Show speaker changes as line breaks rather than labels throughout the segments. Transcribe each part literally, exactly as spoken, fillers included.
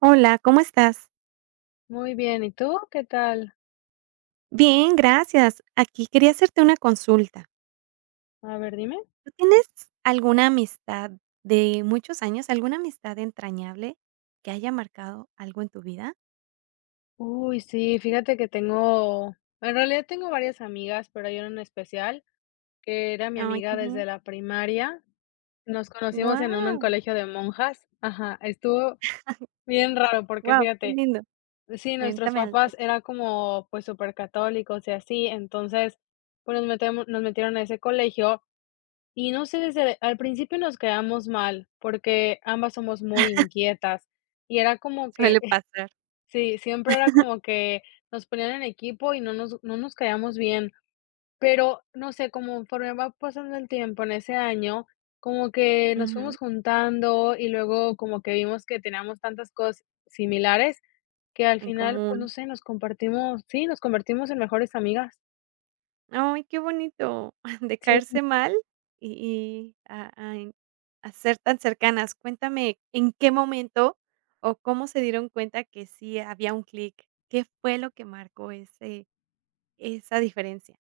Hola, ¿cómo estás?
Muy bien, ¿y tú qué tal?
Bien, gracias. Aquí quería hacerte una consulta.
A ver, dime.
¿Tú tienes alguna amistad de muchos años, alguna amistad entrañable que haya marcado algo en tu vida?
Uy, sí, fíjate que tengo, en realidad tengo varias amigas, pero hay una en especial que era mi
Ay,
amiga
qué
desde
bien.
la primaria. Nos conocimos en un, en
Guau,
colegio de monjas. Ajá, estuvo bien raro porque
guau, qué
fíjate,
lindo.
sí, nuestros
Cuéntame al
papás eran
respecto.
como pues supercatólicos y así, entonces pues nos metemos, nos metieron a ese colegio y no sé, desde al principio nos quedamos mal porque ambas somos muy inquietas y era como que.
Suele pasar.
Sí, siempre era como que nos ponían en equipo y no nos no nos caíamos bien, pero no sé, como conforme va pasando el tiempo en ese año, como que nos fuimos
Ujú,
juntando y luego como que vimos que teníamos tantas cosas similares que al
en
final, pues
común.
no sé, nos compartimos sí, nos convertimos en mejores amigas.
Ay, qué bonito. De
Sí.
caerse mal y y a a en a ser tan cercanas. Cuéntame, ¿en qué momento o cómo se dieron cuenta que sí había un clic? ¿Qué fue lo que marcó ese esa diferencia?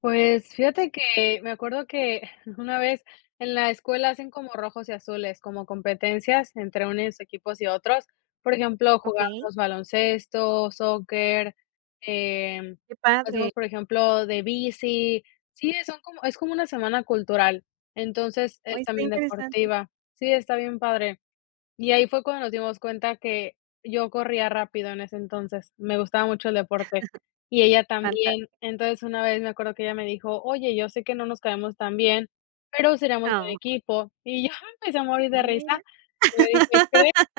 Pues fíjate que me acuerdo que una vez en la escuela hacen como rojos y azules, como competencias entre unos equipos y otros. Por ejemplo,
Okey,
jugamos baloncesto, soccer, em,
qué padre.
hacemos, por ejemplo, de bici. Sí, son como, es como una semana cultural, entonces
Hoy
es
está
también
interesante.
deportiva. Sí, está bien padre. Y ahí fue cuando nos dimos cuenta que yo corría rápido en ese entonces, me gustaba mucho el deporte y ella también.
Fantástico.
Entonces, una vez me acuerdo que ella me dijo: "Oye, yo sé que no nos caemos tan bien, pero seríamos buen
Ah,
equipo". Y yo me empecé a morir de
mira.
risa. Y le dije: "¿Crees?".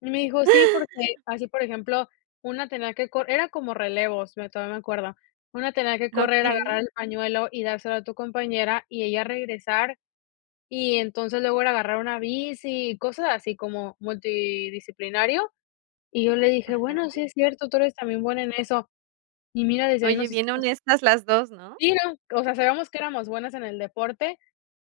Y me dijo: "Sí, porque así, por ejemplo, una tenía que correr, era como relevos, me todavía me acuerdo. Una tenía que correr, agarrar
Okey.
el pañuelo y dárselo a tu compañera y ella regresar y entonces luego era agarrar una bici y cosas así como multidisciplinario". Y yo le dije:
Ajá.
"Bueno, sí es cierto, tú eres también buena en eso". Y mira, desde ahí
Oye,
nos
bien
hicimos.
honestas las dos, ¿no?
Sí, no, o sea, sabíamos que éramos buenas en el deporte,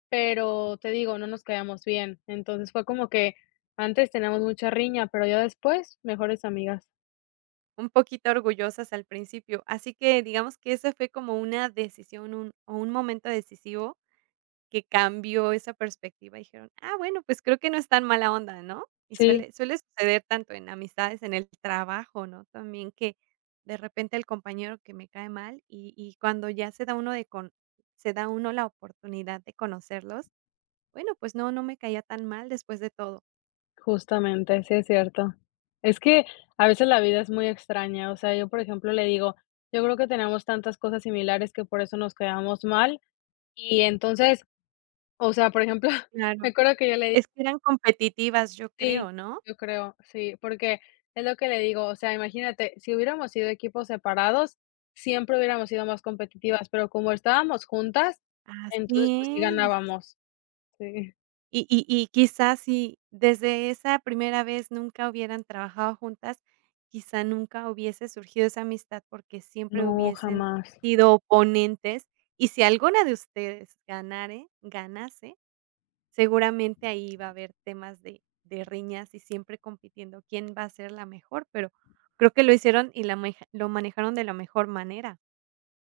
pero te digo, no nos caíamos bien. Entonces fue como que antes teníamos mucha riña, pero ya después, mejores amigas.
Un poquito orgullosas al principio. Así que digamos que esa fue como una decisión, un o un momento decisivo que cambió esa perspectiva. Dijeron: "Ah, bueno, pues creo que no es tan mala onda", ¿no? Y
Sí,
suele suele suceder tanto en amistades, en el trabajo, ¿no? También que de repente el compañero que me cae mal y y cuando ya se da uno de con se da uno la oportunidad de conocerlos, bueno, pues no, no me caía tan mal después de todo.
justamente, sí es cierto. Es que a veces la vida es muy extraña. O sea, yo, por ejemplo, le digo: "Yo creo que tenemos tantas cosas similares que por eso nos quedamos mal". Y entonces, o sea, por ejemplo, me
Claro.
acuerdo que yo le di,
Es que eran competitivas, yo
sí,
creo, ¿no?
yo creo, sí, porque es lo que le digo, o sea, imagínate, si hubiéramos sido equipos separados, siempre hubiéramos sido más competitivas, pero como estábamos juntas, entonces, pues, sí
Así es.
ganábamos. Sí.
Y y y quizás si desde esa primera vez nunca hubieran trabajado juntas, quizá nunca hubiese surgido esa amistad porque siempre
No,
hubiesen
jamás.
sido oponentes, y si alguna de ustedes ganare ganase, seguramente ahí iba a haber temas de de riñas y siempre compitiendo quién va a ser la mejor, pero creo que lo hicieron y la meja lo manejaron de la mejor manera.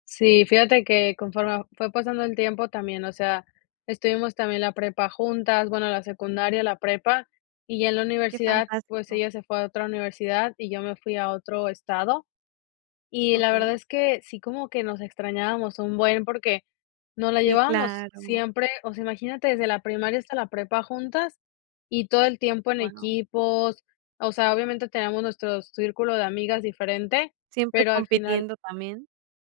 Sí, fíjate que conforme fue pasando el tiempo también, o sea, estuvimos también la prepa juntas, bueno, la secundaria, la prepa, y ya en la
Qué
universidad, pues,
fantástico.
ella se fue a otra universidad y yo me fui a otro estado. Y la verdad
Okey.
es que sí como que nos extrañábamos un buen, porque nos la
Sí,
llevábamos
claro.
siempre, o sea, imagínate desde la primaria hasta la prepa juntas y todo el tiempo en
Wow.
equipos, o sea, obviamente teníamos nuestro círculo de amigas diferente,
Siempre
pero al final,
compitiendo también.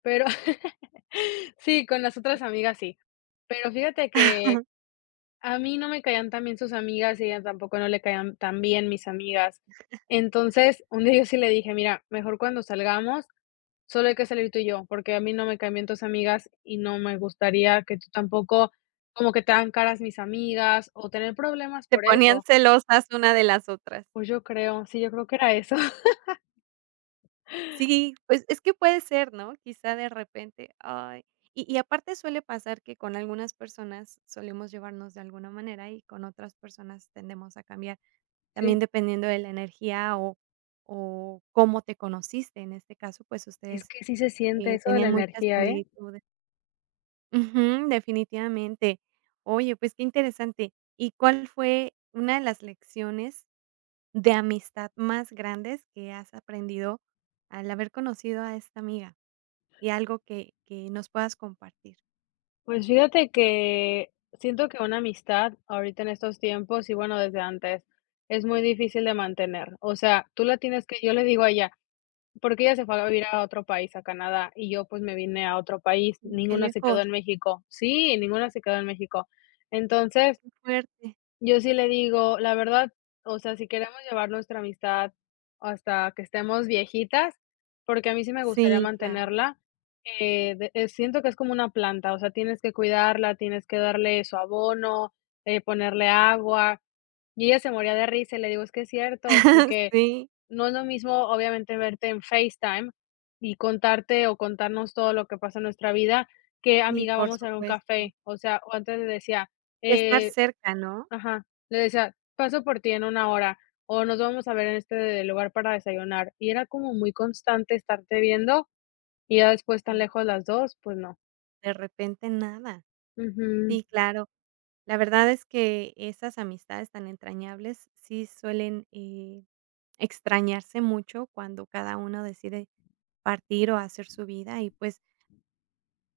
pero sí, con las otras amigas sí, pero fíjate que a mí no me caían tan bien sus amigas y ella tampoco no le caían tan bien mis amigas. Entonces, un día yo sí le dije: "Mira, mejor cuando salgamos, solo hay que salir tú y yo, porque a mí no me caen bien tus amigas y no me gustaría que tú tampoco, como que te hagan caras mis amigas o tener problemas
Se
por
ponían
eso".
celosas una de las otras.
Pues yo creo, sí, yo creo que era eso.
Sí, pues, es que puede ser, ¿no? Quizá de repente, ay, y y aparte suele pasar que con algunas personas solemos llevarnos de alguna manera y con otras personas tendemos a cambiar, también
Sí,
dependiendo de la energía o o cómo te conociste. En este caso, pues,
es
ustedes,
que sí se siente
eh,
eso de la
tenían muchas
energía, ¿eh?
similitudes. Ujú, definitivamente. Oye, pues, qué interesante. ¿Y cuál fue una de las lecciones de amistad más grandes que has aprendido al haber conocido a esta amiga y algo que que nos puedas compartir?
Pues fíjate que siento que una amistad ahorita en estos tiempos y bueno, desde antes es muy difícil de mantener. O sea, tú la tienes que, yo le digo a ella, porque ella se fue a vivir a otro país, a Canadá, y yo, pues, me vine a otro país,
Mm, qué
ninguna se quedó
lejos,
en México. Sí, ninguna se quedó en México. Entonces,
qué fuerte.
yo sí le digo, la verdad, o sea, si queremos llevar nuestra amistad hasta que estemos viejitas, porque a mí sí me gustaría
Sí, claro.
mantenerla, eh, de eh, siento que es como una planta, o sea, tienes que cuidarla, tienes que darle su abono, eh, ponerle agua. Y ella se moría de risa, y le digo: "Es que es cierto, porque
Sí,
no es lo mismo, obviamente, verte en FaceTime y contarte o contarnos todo lo que pasa en nuestra vida que:
y
'Amiga,
por
vamos a ir un
supuesto.
café'". O sea, o antes le decía,
Estar
eh
cerca, ¿no?
ajá, le decía: "Paso por ti en una hora", o "Nos vamos a ver en este lugar para desayunar". Y era como muy constante estarte viendo y ya después tan
Sí,
lejos las dos pues no.
de repente nada.
Ujú.
Sí, claro. La verdad es que esas amistades tan entrañables sí suelen, eh, extrañarse mucho cuando cada uno decide partir o hacer su vida y, pues,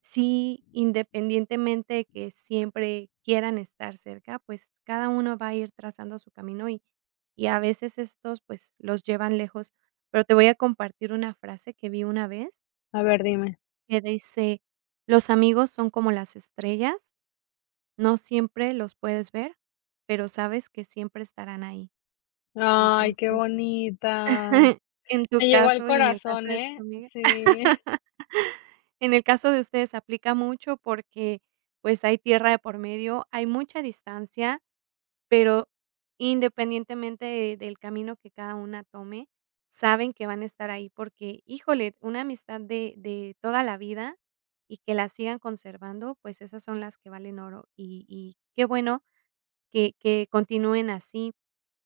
sí, independientemente de que siempre quieran estar cerca, pues, cada uno va a ir trazando su camino y y a veces estos, pues, los llevan lejos. Pero te voy a compartir una frase que vi una vez
A ver, dime.
que dice: "Los amigos son como las estrellas, no siempre los puedes ver, pero sabes que siempre estarán ahí".
Ay, qué
Entonces,
bonita.
en tu
Me llegó al
caso y en el caso
corazón,
de tu
¿eh?
amiga.
Sí.
En el caso de ustedes aplica mucho porque, pues, hay tierra de por medio, hay mucha distancia, pero independientemente de del camino que cada una tome, saben que van a estar ahí porque, híjole, una amistad de de toda la vida y que la sigan conservando, pues, esas son las que valen oro y y qué bueno que que continúen así.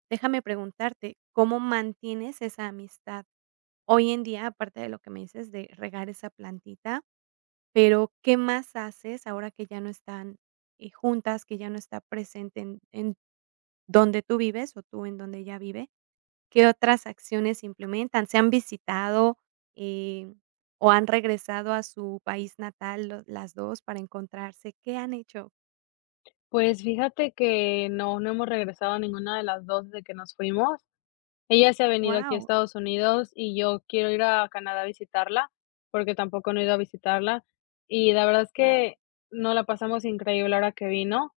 Déjame preguntarte, ¿cómo mantienes esa amistad hoy en día? Aparte de lo que me dices de regar esa plantita. Pero, ¿qué más haces ahora que ya no están, eh, juntas, que ya no está presente en en donde tú vives o tú en donde ella vive? ¿Qué otras acciones implementan? ¿Se han visitado, eh, o han regresado a su país natal lo las dos para encontrarse? ¿Qué han hecho?
Pues fíjate que no, no hemos regresado a ninguna de las dos desde que nos fuimos. Ella se ha venido aquí a
Wow,
Estados Unidos y yo quiero ir a Canadá a visitarla, porque tampoco no he ido a visitarla. Y la verdad es que no, la pasamos increíble ahora que vino,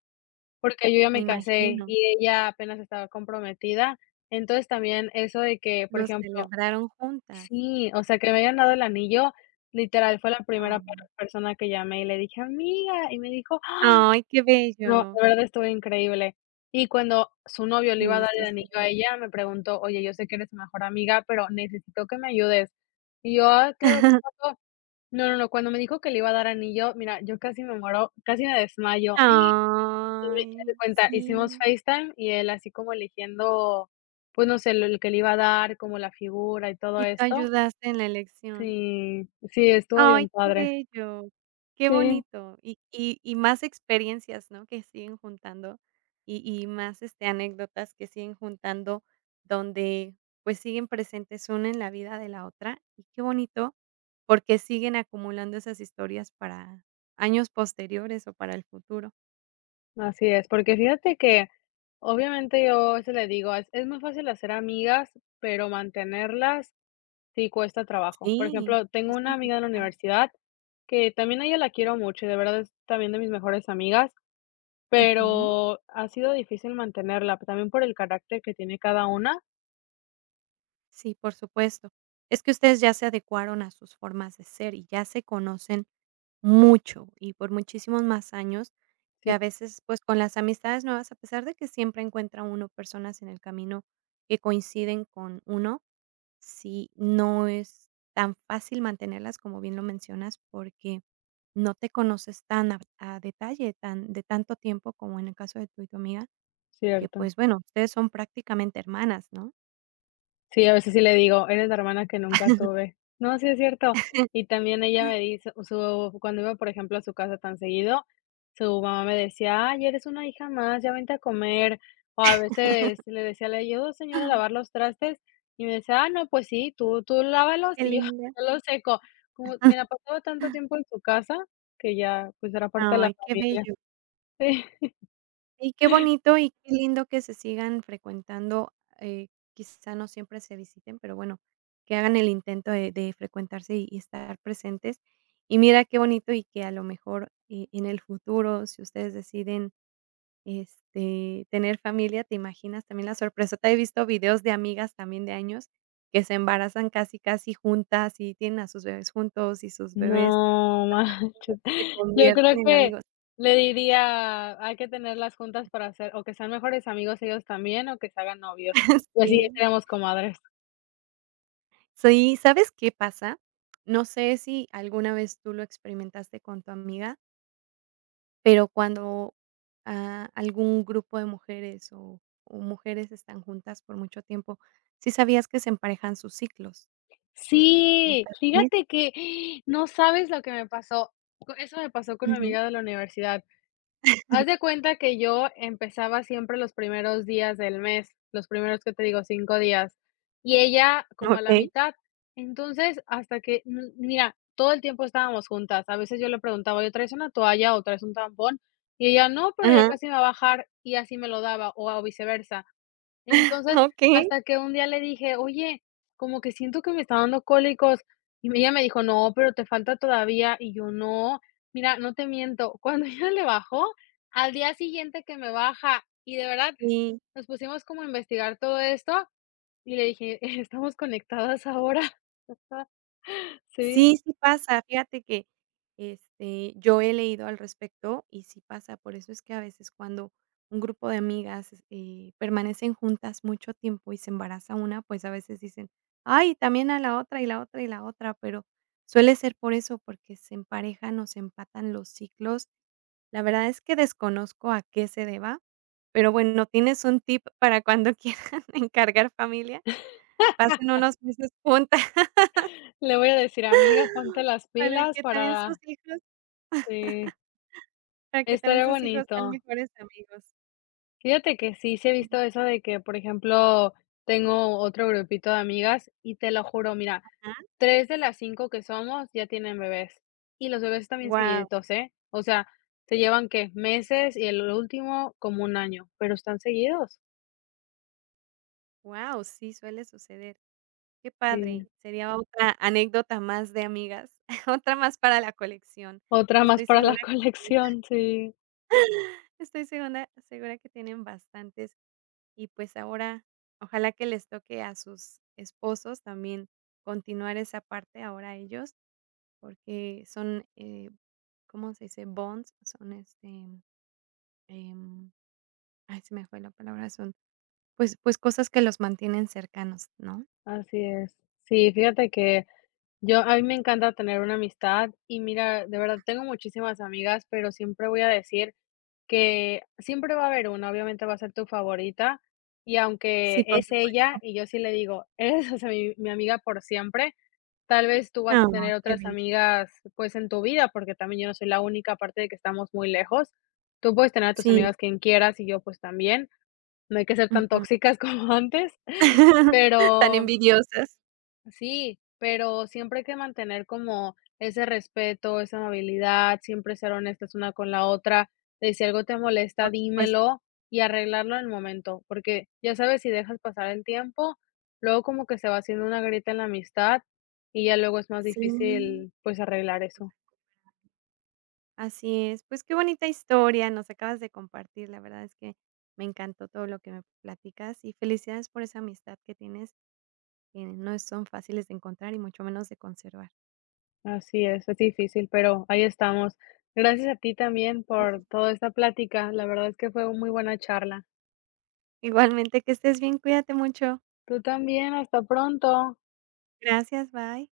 porque yo ya
me
me casé
imagino.
y ella apenas estaba comprometida. Entonces también eso de que, por
Los
ejemplo,
celebraron juntas.
sí, o sea, que me hayan dado el anillo, literal, fue la primera per
Ay,
persona que llamé y le dije: "Amiga", y me dijo:
ay, qué
no,
bello.
la verdad estuvo increíble. Y cuando su novio le iba a
Sí,
dar el
estoy
anillo a
segura.
ella, me preguntó: "Oye, yo sé que eres mi mejor amiga, pero necesito que me ayudes". Y yo: "Ah, claro, ¿qué pasó?". No, no, no, cuando me dijo que le iba a dar anillo, mira, yo casi me muero, casi me desmayo. Y me haz de
Ay,
cuenta, hicimos
sí.
FaceTime y él así como eligiendo, pues, no sé, lo lo que le iba a dar, como la figura y todo
Y tú
esto.
ayudaste en la elección.
Sí, sí, estuvo bien
Ay, qué
padre.
bello, qué
Sí,
bonito. Y y y más experiencias, ¿no?, que siguen juntando, y y más, este, anécdotas que siguen juntando, donde, pues, siguen presentes una en la vida de la otra, y qué bonito, porque siguen acumulando esas historias para años posteriores o para el futuro.
así es, porque fíjate que obviamente, yo se le digo, es es muy fácil hacer amigas, pero mantenerlas sí cuesta trabajo. Por
Sí,
ejemplo, tengo
es
una amiga de la
complicado.
universidad que también a ella la quiero mucho y de verdad es también de mis mejores amigas,
Ujú.
pero ha sido difícil mantenerla, también por el carácter que tiene cada una.
Sí, por supuesto. Es que ustedes ya se adecuaron a sus formas de ser y ya se conocen mucho, y por muchísimos más años,
Sí,
que a veces, pues, con las amistades nuevas, a pesar de que siempre encuentra uno personas en el camino que coinciden con uno, sí, no es tan fácil mantenerlas, como bien lo mencionas, porque no te conoces tan a a detalle, tan de tanto tiempo como en el caso de tú y tu amiga, que,
cierto.
pues, bueno, ustedes son prácticamente hermanas, ¿no?
Sí, a veces sí le digo: "Eres la hermana que nunca tuve". No, sí es cierto. Y también ella me dice su cuando iba, por ejemplo, a su casa tan seguido, su mamá me decía: "Ay, eres una hija más, ya vente a comer". O a veces le decía: "¿Le ayudo, señora, a lavar los trastes?". Y me decía: "Ah, no, pues sí, tú tú lávalos
Qué
y yo
linda.
yo los seco". Como me la pasaba tanto tiempo en su casa que ya, pues, era parte de la
Ay, qué
familia.
bello. Y qué bonito y qué lindo que se sigan frecuentando, eh, quizá no siempre se visiten, pero bueno, que hagan el intento de de frecuentarse y y estar presentes. Y mira qué bonito y que a lo mejor, eh, en el futuro, si ustedes deciden, este, tener familia, ¿te imaginas también la sorpresa te He visto videos de amigas también de años que se embarazan casi, casi juntas y tienen a sus bebés juntos y sus bebés
No manches.
se
Yo creo
convierten en
que
amigos.
le diría: "Hay que tener las juntas para hacer o que sean mejores amigos ellos también, o que se hagan novios". Y así ya
Sí.
seríamos comadres.
Sí, ¿sabes qué pasa? No sé si alguna vez tú lo experimentaste con tu amiga, pero cuando, ah, algún grupo de mujeres o o mujeres están juntas por mucho tiempo, ¿sí sabías que se emparejan sus ciclos de
Sí,
cada mes?
fíjate que no sabes lo que me pasó. Co Eso me pasó con mi
Ujú.
amiga de la universidad. Haz de cuenta que yo empezaba siempre los primeros días del mes, los primeros que te digo, cinco días, y ella como a la
Okey.
mitad. Entonces, hasta que, mm, mira, todo el tiempo estábamos juntas. A veces yo le preguntaba: "Oye, ¿traes una toalla o traes un tampón?". Y ella: "No, pero ya
Ajá.
casi me va a bajar", y así me lo daba, o a viceversa. Entonces,
Okey.
hasta que un día le dije: "Oye, como que siento que me está dando cólicos", y me ella me dijo: "No, pero te falta todavía", y yo: "No". Mira, no te miento, cuando ella le bajó, al día siguiente que me baja, y de verdad
Sí.
nos pusimos como a investigar todo esto, y le dije: "Estamos conectadas ahora". Sí,
Sí, sí pasa. Fíjate que, este, yo he leído al respecto y sí pasa. Por eso es que a veces cuando un grupo de amigas, eh, permanecen juntas mucho tiempo y se embaraza una, pues, a veces dicen: "Ay, también a la otra, y la otra, y la otra", pero suele ser por eso, porque se emparejan o se empatan los ciclos. La verdad es que desconozco a qué se deba, pero bueno, ¿tienes un tip para cuando quieran encargar familia? Pasen unos meses juntas
le voy a decir: "Amiga, ponte las
para
pilas
que también sus
para,
hijos.
eh,
Para que también
estaría
sus hijos sean
bonito".
mejores amigos.
Fíjate que sí, sí he visto eso de que, por ejemplo, tengo otro grupito de amigas y te lo juro, mira, tres de las cinco que somos ya tienen bebés y los bebés
Wow,
también
wow,
seguiditos, ¿eh? O sea, se llevan, ¿qué? Meses y el último como un año, pero están seguidos.
sí, suele suceder. Qué padre.
Sí,
Sería otra anécdota más de amigas, otra más para la colección,
otra
que
más
estoy
para
segura
la
que tienen
colección, sí,
estoy segura segura que tienen bastantes. Y, pues, ahora, ojalá que les toque a sus esposos también continuar esa parte ahora ellos, porque son, eh, ¿cómo se dice? Bonds, son, este, em, ay, se me fue la palabra, son. Pues pues cosas que los mantienen cercanos, ¿no?
así es. Sí, fíjate que yo, a mí me encanta tener una amistad y mira, de verdad tengo muchísimas amigas, pero siempre voy a decir que siempre va a haber una, obviamente va a ser tu favorita, y aunque
Sí, por
es
supuesto.
ella y yo sí le digo, eres, o sea, mi, mi amiga por siempre, tal vez tú vas
Ah,
a tener
qué
otras
bello.
amigas pues en tu vida, porque también yo no soy la única, aparte de que estamos muy lejos, tú puedes tener a tus
Sí,
amigas quien quieras y yo pues también, no hay que ser tan
ujú.
tóxicas como antes,
Tan
pero.
envidiosas,
Sí, pero siempre hay que mantener como ese respeto, esa amabilidad, siempre ser honestas una con la otra, de si algo te molesta,
por supuesto.
dímelo y arreglarlo en el momento, porque ya sabes, si dejas pasar el tiempo, luego como que se va haciendo una grieta en la amistad y ya luego es más
Sí,
difícil pues arreglar eso.
así es. Pues qué bonita historia nos acabas de compartir. La verdad es que me encantó todo lo que me platicas y felicidades por esa amistad que tienes, que no son fáciles de encontrar y mucho menos de conservar.
Así es, es difícil, pero ahí estamos. Gracias a ti también
Qué bueno.
por toda esta plática, la verdad es que fue muy buena charla.
Igualmente, que estés bien, cuídate mucho.
Tú también, hasta pronto.
Gracias, bye.